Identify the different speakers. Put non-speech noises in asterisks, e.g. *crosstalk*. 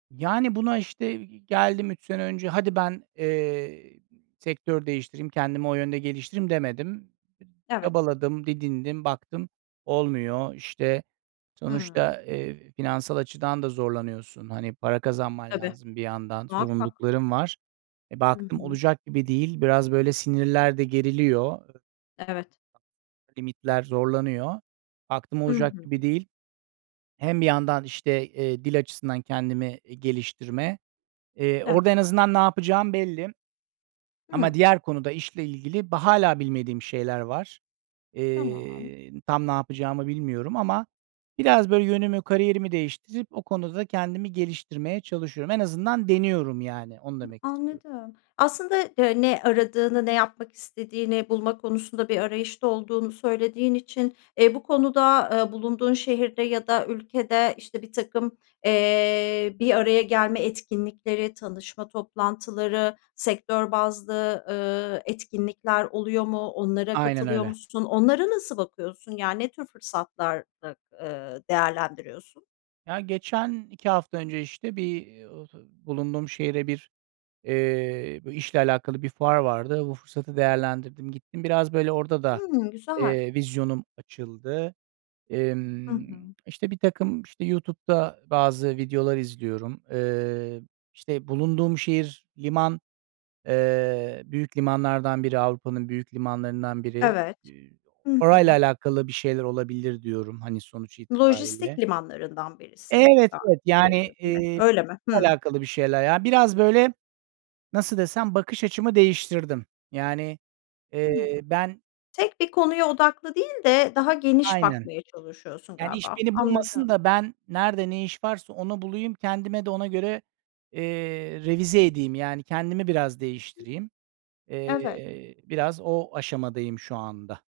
Speaker 1: Yani buna, işte geldim 3 sene önce hadi ben, eee, sektör değiştireyim kendimi o yönde geliştireyim demedim.
Speaker 2: Evet.
Speaker 1: Çabaladım, didindim, baktım olmuyor işte.
Speaker 2: Hımm.
Speaker 1: Sonuçta, eee, finansal açıdan da zorlanıyorsun. Hani, para kazanman
Speaker 2: Tabii,
Speaker 1: lazım bir yandan,
Speaker 2: muhakkak.
Speaker 1: zorunlulukların var. E,
Speaker 2: Hı
Speaker 1: baktım
Speaker 2: hı.
Speaker 1: olacak gibi değil, biraz böyle sinirler de geriliyor
Speaker 2: Evet.
Speaker 1: limitler zorlanıyor. Baktım
Speaker 2: Hı
Speaker 1: olacak
Speaker 2: hı.
Speaker 1: gibi değil. Hem bir yandan işte, eee, dil açısından kendimi, eee, geliştirme. Eee,
Speaker 2: Evet.
Speaker 1: orada en azından ne yapacağım belli. Ama
Speaker 2: Hımm.
Speaker 1: diğer konuda işle ilgili ba hâlâ bilmediğim şeyler var.
Speaker 2: Tamam.
Speaker 1: Eee, tam ne yapacağımı bilmiyorum ama biraz böyle yönümü kariyerimi değiştirip o konuda kendimi geliştirmeye çalışıyorum. En azından deniyorum yani, onu
Speaker 2: Hı,
Speaker 1: demek istiyorum.
Speaker 2: anladım. Aslında de ne aradığını, ne yapmak istediğini bulma konusunda bir arayışta olduğunu söylediğin için, eee, bu konuda, eee, bulunduğun şehirde ya da ülkede, işte, birtakım, eee, bir araya gelme etkinlikleri, tanışma toplantıları, sektör bazlı, eee, etkinlikler oluyor mu? Onlara
Speaker 1: Aynen
Speaker 2: katılıyor
Speaker 1: öyle.
Speaker 2: musun? Onlara nasıl bakıyorsun? Yani ne tür fırsatlarda, eee, değerlendiriyorsun?
Speaker 1: Ya geçen 2 hafta önce işte bir, eee, bulunduğum şehre bir, eee, b işle alakalı bir fuar vardı. Bu fırsatı değerlendirdim, gittim biraz böyle orada da,
Speaker 2: Hımm, güzel.
Speaker 1: eee, vizyonum açıldı.
Speaker 2: Hı
Speaker 1: Emm,
Speaker 2: hı.
Speaker 1: işte birtakım işte YouTube'da bazı videolar izliyorum. Eee, işte bulunduğum şehir liman, eee, büyük limanlardan biri, Avrupa'nın büyük limanlarından biri.
Speaker 2: Evet.
Speaker 1: Eee,
Speaker 2: Hı
Speaker 1: orayla
Speaker 2: hı.
Speaker 1: alakalı bir şeyler olabilir diyorum, hani sonuç
Speaker 2: Lojistik
Speaker 1: itibariyle.
Speaker 2: limanlarından birisi.
Speaker 1: Evet,
Speaker 2: Ga
Speaker 1: evet yani,
Speaker 2: *unintelligible*
Speaker 1: eee,
Speaker 2: öyle mi?
Speaker 1: *unintelligible*
Speaker 2: Hımm.
Speaker 1: alakalı bir şeyler ya. Biraz böyle nasıl desem, bakış açımı değiştirdim. Yani,
Speaker 2: Hımm.
Speaker 1: eee, ben
Speaker 2: Tek bir konuya odaklı değil de daha geniş
Speaker 1: Aynen.
Speaker 2: bakmaya çalışıyorsun
Speaker 1: Yani iş
Speaker 2: galiba.
Speaker 1: beni bulmasın
Speaker 2: Anladım.
Speaker 1: da, ben nerede ne iş varsa onu bulayım, kendime de ona göre, eee, revize edeyim. Yani kendimi biraz
Speaker 2: Hı.
Speaker 1: değiştireyim.
Speaker 2: Evet.
Speaker 1: Eee, biraz o aşamadayım şu anda.